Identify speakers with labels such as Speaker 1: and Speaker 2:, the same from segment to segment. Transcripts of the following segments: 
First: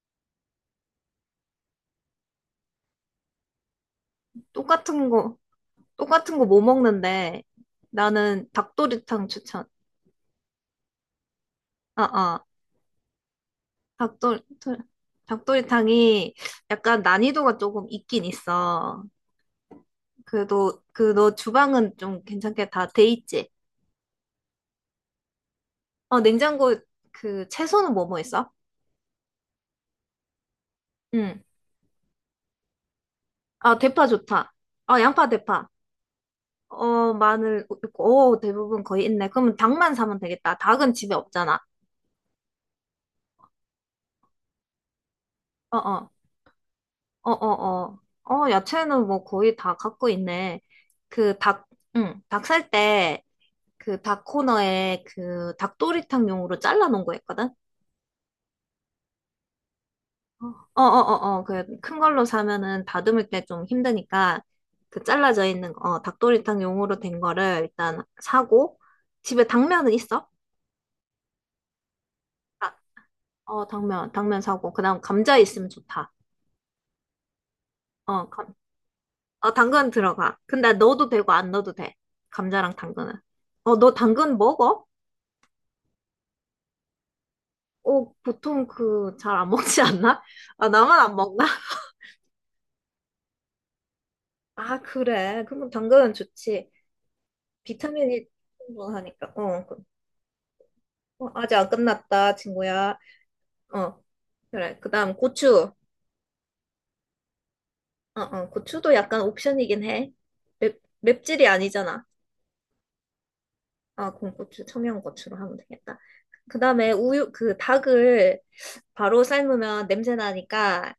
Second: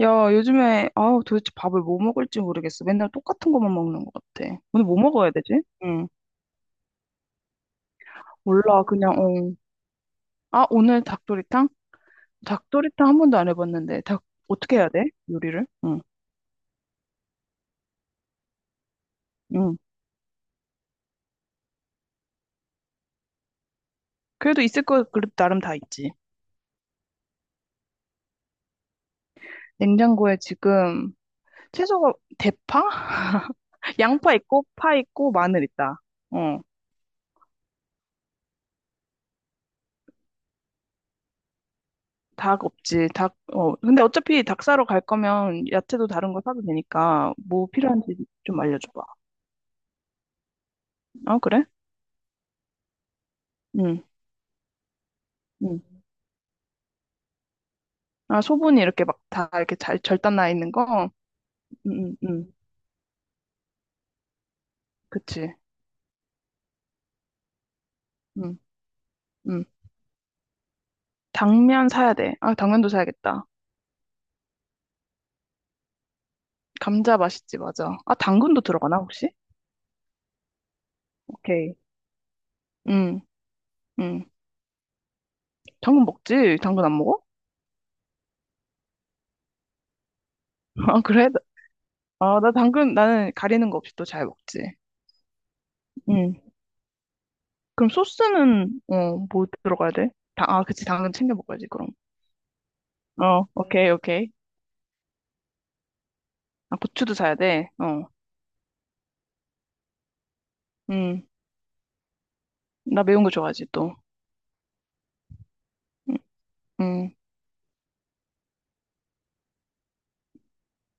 Speaker 1: 야, 요즘에, 아, 도대체 밥을 뭐 먹을지 모르겠어. 맨날 똑같은 것만 먹는 것 같아. 오늘 뭐
Speaker 2: 똑같은
Speaker 1: 먹어야
Speaker 2: 거,
Speaker 1: 되지? 응.
Speaker 2: 똑같은 거 뭐 먹는데. 나는
Speaker 1: 몰라, 그냥,
Speaker 2: 닭도리탕
Speaker 1: 어.
Speaker 2: 추천.
Speaker 1: 아, 오늘 닭도리탕?
Speaker 2: 아, 아,
Speaker 1: 닭도리탕 한 번도 안 해봤는데,
Speaker 2: 닭도리,
Speaker 1: 어떻게 해야 돼? 요리를? 응,
Speaker 2: 닭도리탕이 약간 난이도가 조금 있긴 있어.
Speaker 1: 응.
Speaker 2: 그래도, 그 너 주방은 좀 괜찮게 다 돼 있지?
Speaker 1: 그래도 나름 다 있지.
Speaker 2: 어, 냉장고 그 채소는 뭐 뭐 있어?
Speaker 1: 냉장고에 지금,
Speaker 2: 응.
Speaker 1: 채소가, 대파?
Speaker 2: 아, 대파
Speaker 1: 양파
Speaker 2: 좋다.
Speaker 1: 있고, 파
Speaker 2: 아, 양파,
Speaker 1: 있고, 마늘
Speaker 2: 대파.
Speaker 1: 있다. 어,
Speaker 2: 어, 마늘 있고, 오, 대부분 거의 있네. 그러면 닭만 사면 되겠다. 닭은 집에 없잖아.
Speaker 1: 닭 없지. 근데 어차피 닭 사러 갈 거면 야채도
Speaker 2: 어어.
Speaker 1: 다른 거 사도
Speaker 2: 어,
Speaker 1: 되니까, 뭐
Speaker 2: 어,
Speaker 1: 필요한지
Speaker 2: 어. 어,
Speaker 1: 좀 알려줘봐.
Speaker 2: 야채는 뭐 거의 다 갖고 있네. 그
Speaker 1: 어, 그래?
Speaker 2: 닭, 응, 닭 살 때, 그
Speaker 1: 응,
Speaker 2: 닭 코너에 그
Speaker 1: 응.
Speaker 2: 닭도리탕용으로 잘라놓은 거 있거든?
Speaker 1: 아, 소분이 이렇게 막 다 이렇게 잘 절단 나 있는
Speaker 2: 어, 어,
Speaker 1: 거?
Speaker 2: 어, 어. 그 큰
Speaker 1: 응, 응,
Speaker 2: 걸로
Speaker 1: 응.
Speaker 2: 사면은 다듬을 때 좀 힘드니까 그 잘라져
Speaker 1: 그치.
Speaker 2: 있는 거, 어, 닭도리탕용으로 된 거를 일단
Speaker 1: 응,
Speaker 2: 사고, 집에
Speaker 1: 응.
Speaker 2: 당면은 있어?
Speaker 1: 당면 사야 돼. 아,
Speaker 2: 아,
Speaker 1: 당면도 사야겠다.
Speaker 2: 어, 당면 사고, 그다음 감자 있으면 좋다.
Speaker 1: 감자 맛있지, 맞아. 아,
Speaker 2: 어,
Speaker 1: 당근도 들어가나, 혹시?
Speaker 2: 어, 당근 들어가. 근데 넣어도 되고 안 넣어도
Speaker 1: 오케이.
Speaker 2: 돼. 감자랑 당근은.
Speaker 1: 응,
Speaker 2: 어, 너
Speaker 1: 응.
Speaker 2: 당근 먹어?
Speaker 1: 당근 먹지? 당근 안 먹어?
Speaker 2: 어, 보통 그 잘 안 먹지 않나? 아, 나만
Speaker 1: 아,
Speaker 2: 안
Speaker 1: 그래?
Speaker 2: 먹나?
Speaker 1: 아, 나는 가리는 거 없이 또 잘 먹지.
Speaker 2: 아, 그래. 그럼 당근은
Speaker 1: 응.
Speaker 2: 좋지.
Speaker 1: 그럼
Speaker 2: 비타민이
Speaker 1: 소스는,
Speaker 2: 충분하니까.
Speaker 1: 뭐 들어가야 돼? 그치. 당근
Speaker 2: 어,
Speaker 1: 챙겨
Speaker 2: 아직
Speaker 1: 먹어야지,
Speaker 2: 안
Speaker 1: 그럼.
Speaker 2: 끝났다, 친구야.
Speaker 1: 어, 오케이,
Speaker 2: 어,
Speaker 1: 오케이.
Speaker 2: 그래. 그다음 고추.
Speaker 1: 아, 고추도 사야 돼. 어,
Speaker 2: 어, 어, 고추도 약간 옵션이긴 해.
Speaker 1: 응.
Speaker 2: 맵찔이 아니잖아.
Speaker 1: 나 매운 거 좋아하지, 또.
Speaker 2: 아, 그럼 고추, 청양고추로 하면 되겠다.
Speaker 1: 응.
Speaker 2: 그다음에
Speaker 1: 응.
Speaker 2: 우유, 그 닭을 바로 삶으면 냄새 나니까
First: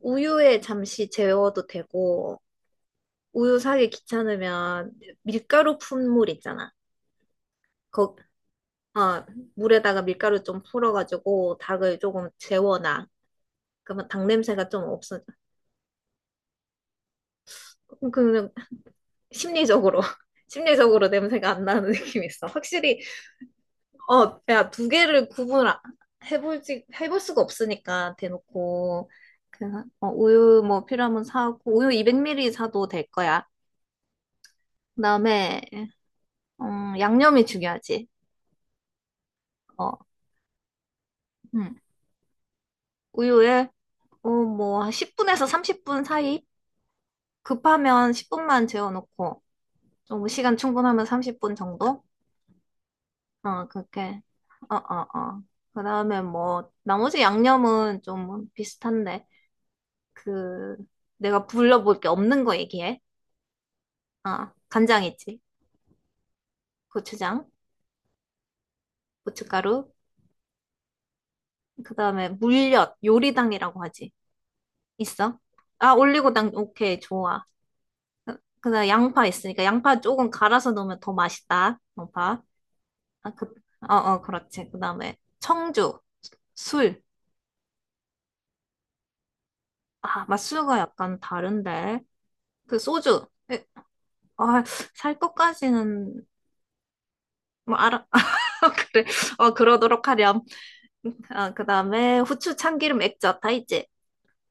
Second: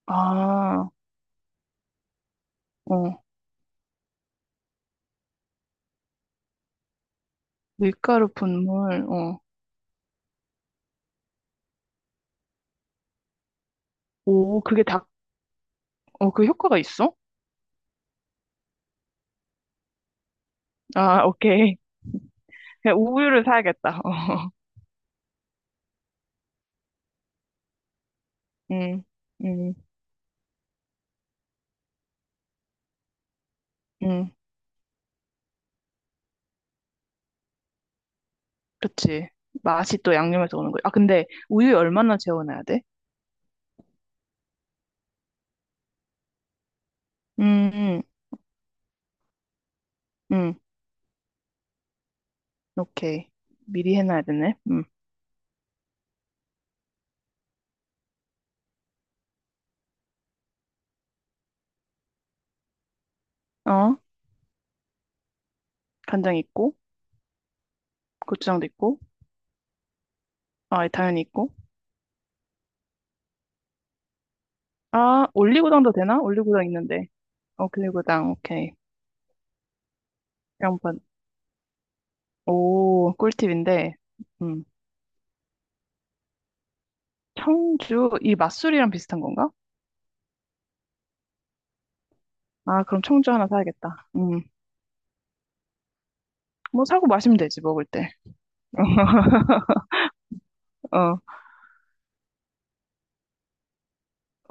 Speaker 2: 우유에
Speaker 1: 아,
Speaker 2: 잠시 재워도 되고,
Speaker 1: 어,
Speaker 2: 우유 사기 귀찮으면 밀가루 푼 물 있잖아. 거,
Speaker 1: 밀가루 분말,
Speaker 2: 어,
Speaker 1: 어.
Speaker 2: 물에다가 밀가루 좀 풀어가지고 닭을 조금 재워놔. 그러면 닭
Speaker 1: 오,
Speaker 2: 냄새가 좀 없어져.
Speaker 1: 그 효과가 있어?
Speaker 2: 그 심리적으로 심리적으로
Speaker 1: 아,
Speaker 2: 냄새가 안
Speaker 1: 오케이.
Speaker 2: 나는 느낌이 있어.
Speaker 1: 그냥
Speaker 2: 확실히.
Speaker 1: 우유를 사야겠다.
Speaker 2: 어,
Speaker 1: 어.
Speaker 2: 야, 두 개를 구분 해볼지 해볼 수가 없으니까
Speaker 1: 음,
Speaker 2: 대놓고
Speaker 1: 음,
Speaker 2: 그냥 우유 뭐 필요하면 사고 우유 200ml 사도 될 거야.
Speaker 1: 음.
Speaker 2: 그다음에 양념이 중요하지.
Speaker 1: 그치.
Speaker 2: 어,
Speaker 1: 맛이 또 양념에서 오는 거야. 아, 근데
Speaker 2: 음.
Speaker 1: 우유 얼마나 재워놔야 돼?
Speaker 2: 우유에 뭐 10분에서 30분 사이.
Speaker 1: 음, 음,
Speaker 2: 급하면 10분만 재워놓고 어, 뭐
Speaker 1: 음.
Speaker 2: 시간 충분하면 30분 정도?
Speaker 1: 오케이.
Speaker 2: 어,
Speaker 1: 미리
Speaker 2: 그렇게.
Speaker 1: 해놔야 되네.
Speaker 2: 어,
Speaker 1: 음.
Speaker 2: 어, 어. 그 다음에 뭐, 나머지 양념은 좀 비슷한데. 그, 내가 불러볼 게 없는 거 얘기해.
Speaker 1: 어,
Speaker 2: 아, 간장 있지.
Speaker 1: 간장 있고,
Speaker 2: 고추장,
Speaker 1: 고추장도 있고,
Speaker 2: 고춧가루.
Speaker 1: 아, 당연히 있고.
Speaker 2: 그 다음에 물엿, 요리당이라고 하지.
Speaker 1: 아,
Speaker 2: 있어? 아,
Speaker 1: 올리고당도 되나?
Speaker 2: 올리고당,
Speaker 1: 올리고당
Speaker 2: 오케이,
Speaker 1: 있는데.
Speaker 2: 좋아.
Speaker 1: 어, 올리고당,
Speaker 2: 그
Speaker 1: 오케이.
Speaker 2: 다음에 양파 있으니까 양파 조금 갈아서
Speaker 1: 양파.
Speaker 2: 넣으면 더 맛있다. 양파.
Speaker 1: 오,
Speaker 2: 아, 그, 어,
Speaker 1: 꿀팁인데.
Speaker 2: 어,
Speaker 1: 음.
Speaker 2: 그렇지. 그 다음에 청주, 술.
Speaker 1: 청주, 이 맛술이랑 비슷한 건가?
Speaker 2: 아, 맛술과 약간 다른데. 그
Speaker 1: 아, 그럼
Speaker 2: 소주.
Speaker 1: 청주 하나 사야겠다.
Speaker 2: 아, 살 것까지는
Speaker 1: 뭐 사고 마시면 되지,
Speaker 2: 뭐
Speaker 1: 먹을
Speaker 2: 알아.
Speaker 1: 때.
Speaker 2: 그래. 어, 그러도록 하렴.
Speaker 1: 어,
Speaker 2: 아, 그다음에 후추 참기름 액젓 다 있지?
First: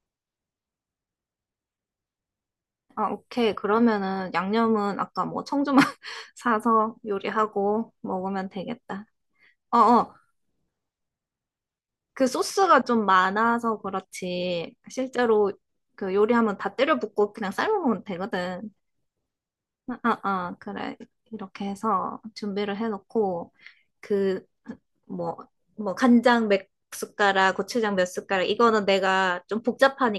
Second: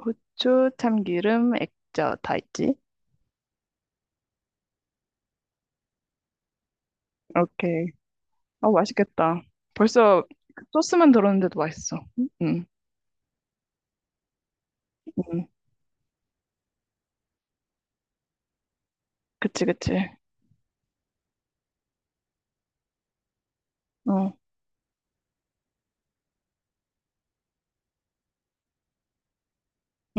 Speaker 1: 후추, 참기름, 액젓 다 있지?
Speaker 2: 아, 오케이. 그러면은 양념은 아까 뭐 청주만 사서
Speaker 1: 오케이.
Speaker 2: 요리하고 먹으면
Speaker 1: 아,
Speaker 2: 되겠다.
Speaker 1: 맛있겠다.
Speaker 2: 어, 어.
Speaker 1: 벌써 그 소스만 들었는데도 맛있어.
Speaker 2: 그 소스가 좀 많아서 그렇지.
Speaker 1: 음.
Speaker 2: 실제로 그 요리하면 다 때려 붓고 그냥 삶아 먹으면 되거든.
Speaker 1: 그치, 그치.
Speaker 2: 아, 아, 아, 그래. 이렇게 해서 준비를 해놓고
Speaker 1: 어,
Speaker 2: 그 뭐, 뭐, 간장 몇 숟가락, 고추장 몇 숟가락, 이거는 내가 좀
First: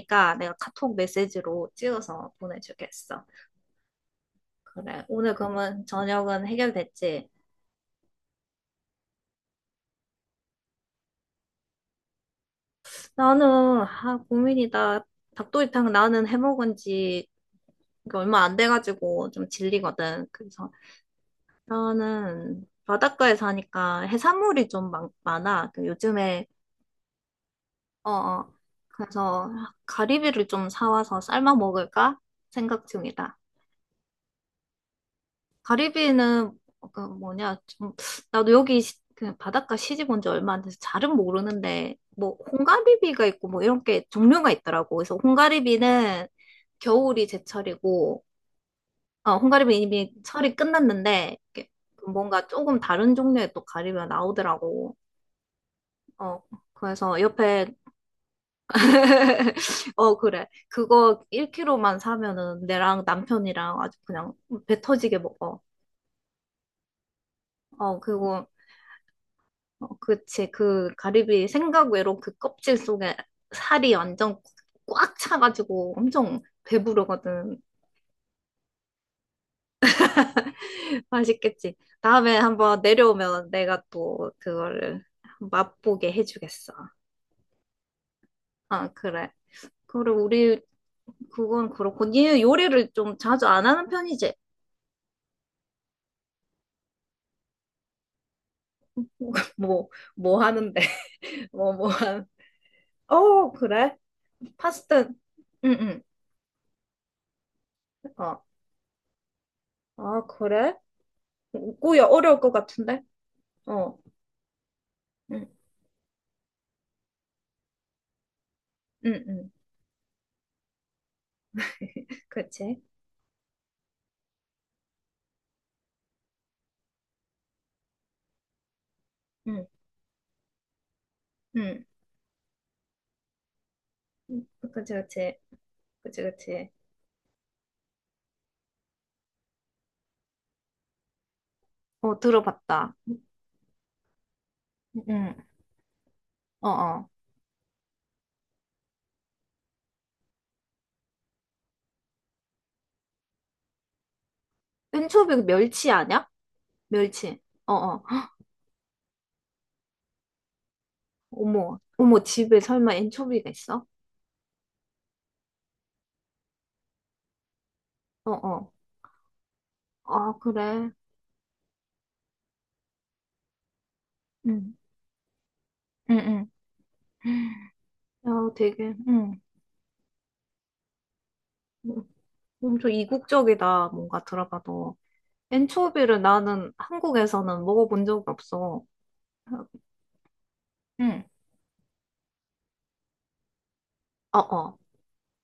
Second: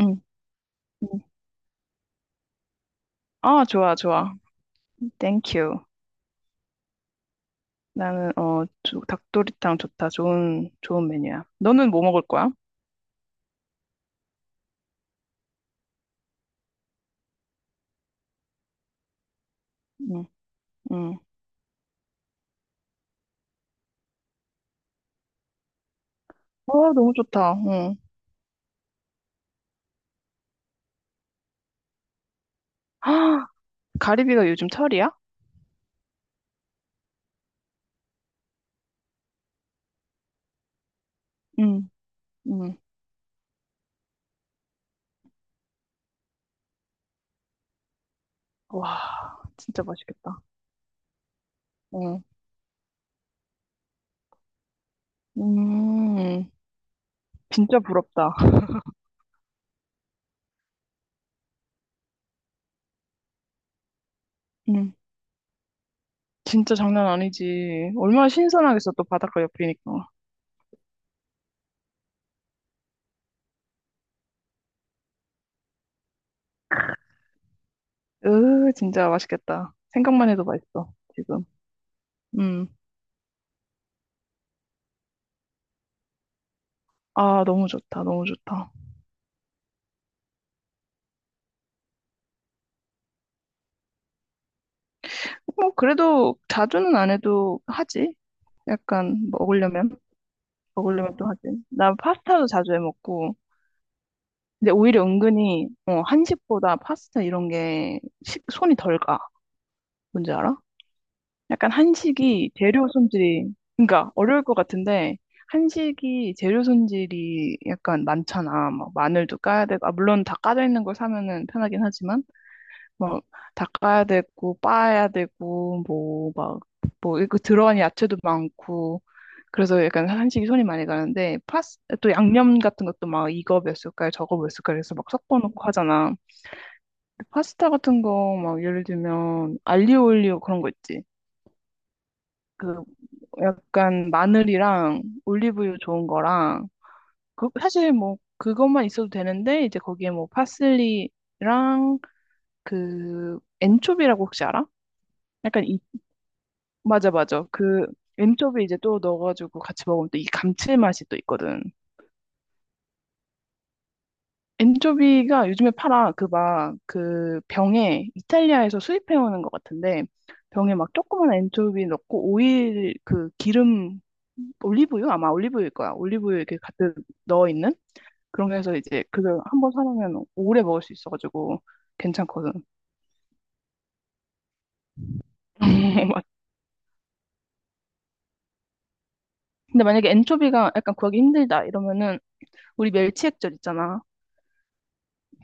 Speaker 1: 음,
Speaker 2: 내가 카톡
Speaker 1: 음.
Speaker 2: 메시지로 찍어서 보내주겠어.
Speaker 1: 아, 좋아, 좋아.
Speaker 2: 그래. 오늘
Speaker 1: 땡큐.
Speaker 2: 그러면 저녁은 해결됐지?
Speaker 1: 나는, 닭도리탕 좋다. 좋은 메뉴야. 너는 뭐 먹을 거야?
Speaker 2: 나는, 아, 고민이다. 닭도리탕 나는 해먹은 지 얼마 안 돼가지고 좀
Speaker 1: 응,
Speaker 2: 질리거든. 그래서
Speaker 1: 응.
Speaker 2: 나는 바닷가에 사니까 해산물이 좀 많아. 그 요즘에,
Speaker 1: 와, 너무 좋다. 응.
Speaker 2: 어, 어. 그래서 가리비를 좀 사와서 삶아 먹을까 생각 중이다.
Speaker 1: 아, 가리비가 요즘 철이야?
Speaker 2: 가리비는 그 뭐냐 좀, 나도 여기 그 바닷가 시집 온 지 얼마 안 돼서 잘은
Speaker 1: 응.
Speaker 2: 모르는데 뭐
Speaker 1: 음.
Speaker 2: 홍가리비가 있고 뭐 이런 게 종류가 있더라고. 그래서 홍가리비는 겨울이 제철이고 어
Speaker 1: 와,
Speaker 2: 홍가리비
Speaker 1: 진짜
Speaker 2: 이미
Speaker 1: 맛있겠다.
Speaker 2: 철이 끝났는데 이렇게
Speaker 1: 어.
Speaker 2: 뭔가 조금 다른 종류의 또 가리비가 나오더라고. 어
Speaker 1: 음,
Speaker 2: 그래서 옆에
Speaker 1: 진짜 부럽다.
Speaker 2: 어 그래 그거 1kg만 사면은 내랑 남편이랑 아주 그냥 배
Speaker 1: 음,
Speaker 2: 터지게 먹어.
Speaker 1: 진짜 장난 아니지.
Speaker 2: 어
Speaker 1: 얼마나
Speaker 2: 그리고
Speaker 1: 신선하겠어, 또 바닷가
Speaker 2: 어,
Speaker 1: 옆이니까.
Speaker 2: 그치. 그 가리비 생각 외로 그 껍질 속에 살이 완전 꽉 차가지고 엄청 배부르거든.
Speaker 1: 으, 진짜 맛있겠다. 생각만 해도 맛있어, 지금.
Speaker 2: 맛있겠지. 다음에
Speaker 1: 음.
Speaker 2: 한번 내려오면 내가 또 그거를 맛보게 해주겠어.
Speaker 1: 아, 너무 좋다, 너무 좋다.
Speaker 2: 아, 그래. 그리고 우리 그건 그렇고 니 요리를 좀 자주 안 하는 편이지.
Speaker 1: 뭐, 그래도 자주는 안 해도 하지. 약간
Speaker 2: 뭐,
Speaker 1: 먹으려면,
Speaker 2: 뭐 하는데.
Speaker 1: 먹으려면 또 하지.
Speaker 2: 뭐, 뭐
Speaker 1: 나
Speaker 2: 하는.
Speaker 1: 파스타도 자주 해 먹고.
Speaker 2: 어, 그래.
Speaker 1: 근데
Speaker 2: 파스타.
Speaker 1: 오히려 은근히,
Speaker 2: 응, 응.
Speaker 1: 한식보다 파스타 이런 게
Speaker 2: 어.
Speaker 1: 손이 덜 가.
Speaker 2: 아,
Speaker 1: 뭔지 알아?
Speaker 2: 그래?
Speaker 1: 약간
Speaker 2: 꼬야 어려울 것
Speaker 1: 한식이 재료
Speaker 2: 같은데?
Speaker 1: 손질이,
Speaker 2: 어.
Speaker 1: 그러니까 어려울 것 같은데,
Speaker 2: 응,
Speaker 1: 한식이 재료 손질이 약간 많잖아. 막
Speaker 2: 응,
Speaker 1: 마늘도
Speaker 2: 응.
Speaker 1: 까야 되고, 아, 물론 다 까져 있는 걸 사면은 편하긴 하지만,
Speaker 2: 그렇지.
Speaker 1: 뭐다 까야 되고, 빻아야 되고, 뭐, 막, 뭐, 이거 들어간 야채도 많고,
Speaker 2: 응,
Speaker 1: 그래서 약간 한식이 손이 많이 가는데,
Speaker 2: 응.
Speaker 1: 또 양념 같은 것도 막 이거 몇 숟갈, 저거
Speaker 2: 응,
Speaker 1: 몇 숟갈
Speaker 2: 그렇지,
Speaker 1: 해서 막
Speaker 2: 그렇지,
Speaker 1: 섞어 놓고 하잖아.
Speaker 2: 그렇지, 그렇지.
Speaker 1: 파스타 같은 거 막 예를 들면 알리오 올리오 그런 거 있지.
Speaker 2: 어,
Speaker 1: 그
Speaker 2: 들어봤다.
Speaker 1: 약간 마늘이랑
Speaker 2: 응,
Speaker 1: 올리브유 좋은
Speaker 2: 어,
Speaker 1: 거랑
Speaker 2: 어.
Speaker 1: 그 사실 뭐 그것만 있어도 되는데 이제 거기에 뭐 파슬리랑 그 엔초비라고 혹시 알아?
Speaker 2: 엔초비
Speaker 1: 약간 이
Speaker 2: 멸치 아냐?
Speaker 1: 맞아
Speaker 2: 멸치.
Speaker 1: 맞아.
Speaker 2: 어,
Speaker 1: 그
Speaker 2: 어.
Speaker 1: 엔초비 이제 또 넣어가지고 같이 먹으면 또 이 감칠맛이 또 있거든.
Speaker 2: 어머, 어머, 집에 설마 엔초비가 있어?
Speaker 1: 엔초비가 요즘에 팔아. 그 막 그 병에
Speaker 2: 어, 어.
Speaker 1: 이탈리아에서 수입해 오는 것 같은데,
Speaker 2: 아,
Speaker 1: 병에 막
Speaker 2: 그래.
Speaker 1: 조그만 엔초비 넣고 오일, 그 기름,
Speaker 2: 응,
Speaker 1: 올리브유, 아마 올리브유일 거야.
Speaker 2: 응,
Speaker 1: 올리브유
Speaker 2: 응.
Speaker 1: 이렇게 가득 넣어 있는
Speaker 2: 야,
Speaker 1: 그런 게 해서
Speaker 2: 되게,
Speaker 1: 이제 그걸
Speaker 2: 응.
Speaker 1: 한번 사놓으면 오래 먹을 수 있어가지고 괜찮거든.
Speaker 2: 엄청 이국적이다, 뭔가 들어봐도. 엔초비를
Speaker 1: 맞-
Speaker 2: 나는 한국에서는 먹어본 적이 없어.
Speaker 1: 근데 만약에 엔초비가 약간 구하기
Speaker 2: 응.
Speaker 1: 힘들다 이러면은 우리 멸치액젓 있잖아.
Speaker 2: 어, 어.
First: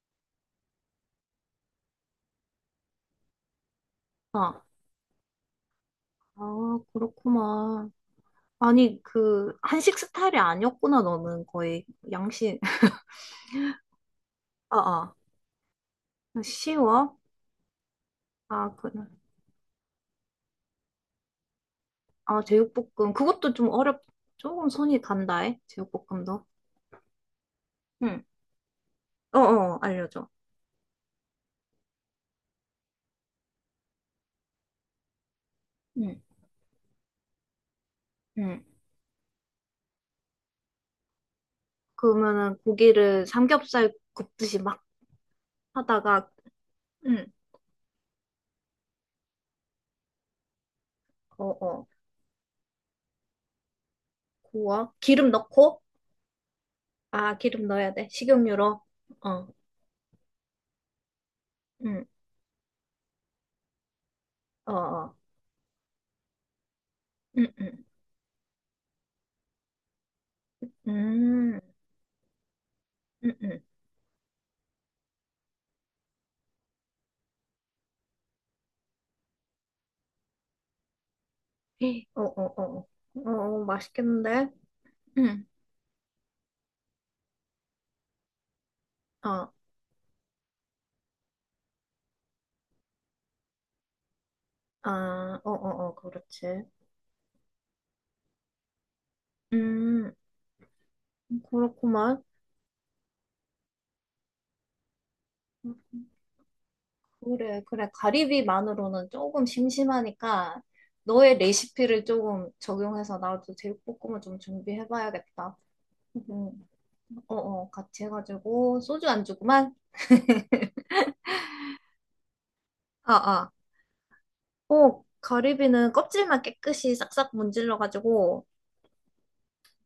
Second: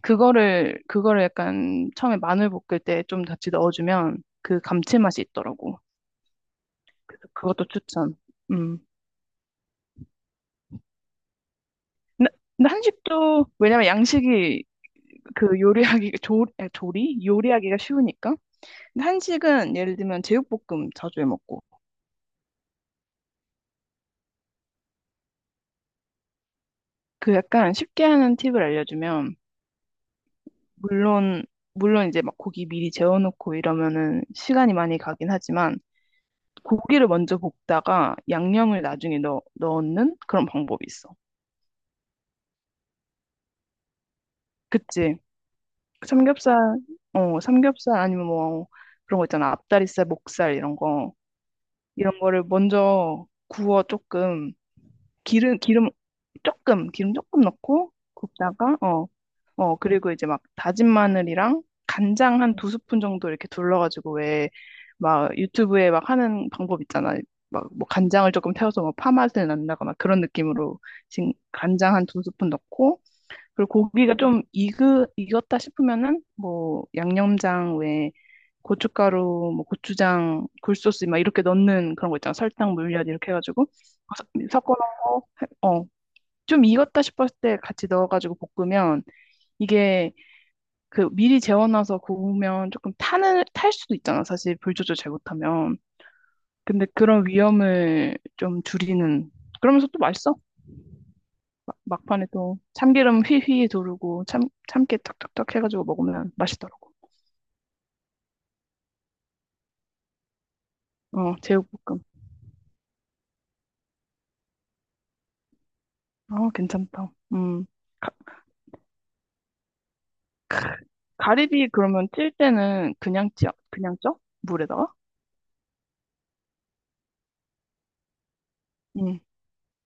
Speaker 1: 그거를 약간 처음에 마늘 볶을 때 좀 같이 넣어주면 그
Speaker 2: 어.
Speaker 1: 감칠맛이 있더라고.
Speaker 2: 아,
Speaker 1: 그래서 그것도
Speaker 2: 그렇구만.
Speaker 1: 추천. 음.
Speaker 2: 아니, 그, 한식 스타일이 아니었구나, 너는 거의.
Speaker 1: 근데
Speaker 2: 양식.
Speaker 1: 근데 한식도, 왜냐면 양식이
Speaker 2: 아, 아.
Speaker 1: 그 요리하기 조, 에,
Speaker 2: 쉬워?
Speaker 1: 조리 요리하기가 쉬우니까.
Speaker 2: 아, 그,
Speaker 1: 근데 한식은 예를 들면 제육볶음 자주 해 먹고.
Speaker 2: 아, 제육볶음. 그것도 좀 조금 손이 간다, 해. 제육볶음도.
Speaker 1: 그 약간 쉽게
Speaker 2: 응.
Speaker 1: 하는 팁을 알려주면,
Speaker 2: 어어, 알려줘.
Speaker 1: 물론, 물론 이제 막 고기 미리 재워놓고 이러면은 시간이 많이 가긴 하지만,
Speaker 2: 응,
Speaker 1: 고기를 먼저 볶다가
Speaker 2: 응.
Speaker 1: 양념을 나중에 넣는 그런 방법이 있어.
Speaker 2: 그러면은 고기를 삼겹살 굽듯이 막
Speaker 1: 그치?
Speaker 2: 하다가,
Speaker 1: 삼겹살,
Speaker 2: 응,
Speaker 1: 삼겹살 아니면 뭐 그런 거 있잖아. 앞다리살, 목살 이런 거.
Speaker 2: 어어,
Speaker 1: 이런 거를 먼저 구워 조금.
Speaker 2: 구워. 기름
Speaker 1: 기름,
Speaker 2: 넣고?
Speaker 1: 기름 조금, 기름
Speaker 2: 아,
Speaker 1: 조금
Speaker 2: 기름 넣어야
Speaker 1: 넣고
Speaker 2: 돼.
Speaker 1: 굽다가,
Speaker 2: 식용유로. 어,
Speaker 1: 그리고 이제 막 다진 마늘이랑
Speaker 2: 응,
Speaker 1: 간장 한 두 스푼 정도 이렇게 둘러가지고, 왜
Speaker 2: 어어,
Speaker 1: 막 유튜브에 막 하는 방법 있잖아.
Speaker 2: 응,
Speaker 1: 막
Speaker 2: 응.
Speaker 1: 뭐 간장을 조금 태워서 뭐 파맛을 낸다거나 그런 느낌으로 지금
Speaker 2: 음,
Speaker 1: 간장 한 두 스푼 넣고,
Speaker 2: 응, 응.
Speaker 1: 그리고 고기가 좀 익었다 싶으면은 뭐 양념장 외에 고춧가루, 뭐 고추장, 굴소스 막 이렇게 넣는 그런 거 있잖아. 설탕,
Speaker 2: 어어어.
Speaker 1: 물엿
Speaker 2: 어,
Speaker 1: 이렇게
Speaker 2: 어,
Speaker 1: 해가지고
Speaker 2: 맛있겠는데?
Speaker 1: 섞어 놓은
Speaker 2: 응.
Speaker 1: 거, 좀 익었다 싶었을 때 같이 넣어가지고 볶으면,
Speaker 2: 어,
Speaker 1: 이게 그 미리 재워놔서 구우면 조금 탈 수도 있잖아. 사실 불 조절 잘
Speaker 2: 아, 어,
Speaker 1: 못하면.
Speaker 2: 어, 어, 그렇지.
Speaker 1: 근데 그런 위험을 좀 줄이는. 그러면서 또
Speaker 2: 음,
Speaker 1: 맛있어. 막-
Speaker 2: 그렇구만.
Speaker 1: 막판에 또 참기름 휘휘 두르고 참깨 탁탁탁 해가지고 먹으면 맛있더라고.
Speaker 2: 그래, 그래. 가리비만으로는 조금 심심하니까
Speaker 1: 어,
Speaker 2: 너의
Speaker 1: 제육볶음.
Speaker 2: 레시피를 조금 적용해서 나도 제육볶음을 좀 준비해봐야겠다.
Speaker 1: 어,
Speaker 2: 음,
Speaker 1: 괜찮다.
Speaker 2: 어,
Speaker 1: 음.
Speaker 2: 어, 같이 해가지고 소주 안주구만.
Speaker 1: 가리비 그러면 찔 때는
Speaker 2: 아, 아.
Speaker 1: 그냥 쪄? 물에다가?
Speaker 2: 어, 가리비는 껍질만 깨끗이 싹싹 문질러가지고
Speaker 1: 응.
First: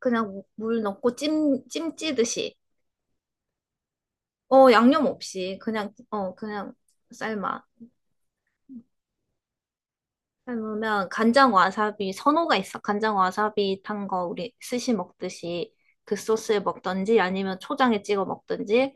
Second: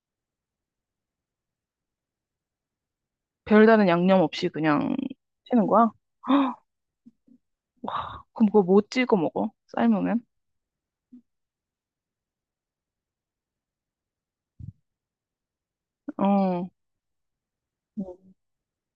Speaker 2: 그냥 물 넣고 찜 찌듯이.
Speaker 1: 별다른 양념 없이
Speaker 2: 어,
Speaker 1: 그냥
Speaker 2: 양념 없이
Speaker 1: 찌는 거야? 헉,
Speaker 2: 그냥 삶아.
Speaker 1: 그럼 그거 뭐 찍어 먹어? 삶으면?
Speaker 2: 그러면 간장 와사비 선호가 있어? 간장 와사비 탄 거 우리 스시 먹듯이 그 소스에
Speaker 1: 어.
Speaker 2: 먹든지 아니면 초장에 찍어 먹든지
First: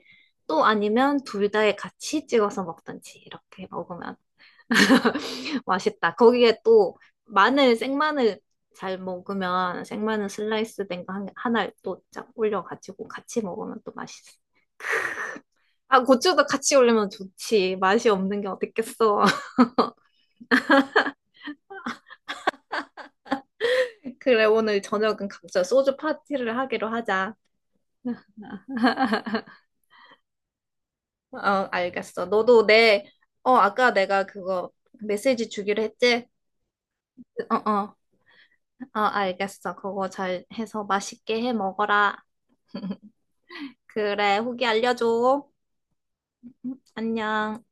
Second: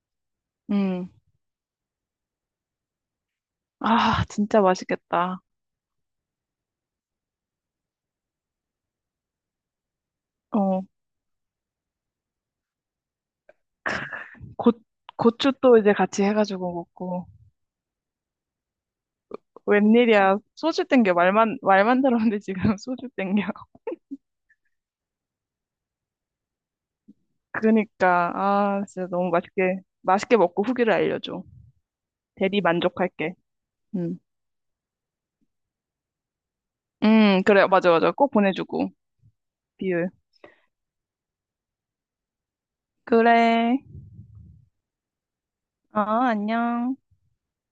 Speaker 2: 또
Speaker 1: 응.
Speaker 2: 아니면 둘 다에 같이 찍어서 먹든지 이렇게 먹으면
Speaker 1: 아, 진짜 맛있겠다.
Speaker 2: 맛있다. 거기에 또 마늘 생마늘 잘 먹으면 생마늘
Speaker 1: 어.
Speaker 2: 슬라이스 된 거 하나 또쫙 올려가지고 같이 먹으면 또 맛있어.
Speaker 1: 고, 고추 또 이제
Speaker 2: 아,
Speaker 1: 같이
Speaker 2: 고추도
Speaker 1: 해가지고
Speaker 2: 같이 올리면
Speaker 1: 먹고.
Speaker 2: 좋지. 맛이 없는 게 어딨겠어.
Speaker 1: 웬일이야. 소주 땡겨. 말만, 말만 들었는데 지금 소주 땡겨.
Speaker 2: 그래, 오늘 저녁은 각자 소주 파티를 하기로 하자.
Speaker 1: 그러니까, 아, 진짜 너무 맛있게, 맛있게 먹고 후기를
Speaker 2: 어,
Speaker 1: 알려줘.
Speaker 2: 알겠어.
Speaker 1: 대리 만족할게.
Speaker 2: 어, 아까
Speaker 1: 응.
Speaker 2: 내가 그거 메시지 주기로 했지? 어,
Speaker 1: 그래. 맞아,
Speaker 2: 어,
Speaker 1: 맞아. 꼭 보내주고.
Speaker 2: 어, 알겠어. 그거
Speaker 1: 비율.
Speaker 2: 잘 해서 맛있게 해 먹어라.
Speaker 1: 그래.
Speaker 2: 그래, 후기 알려줘.
Speaker 1: 어, 안녕.
Speaker 2: 안녕.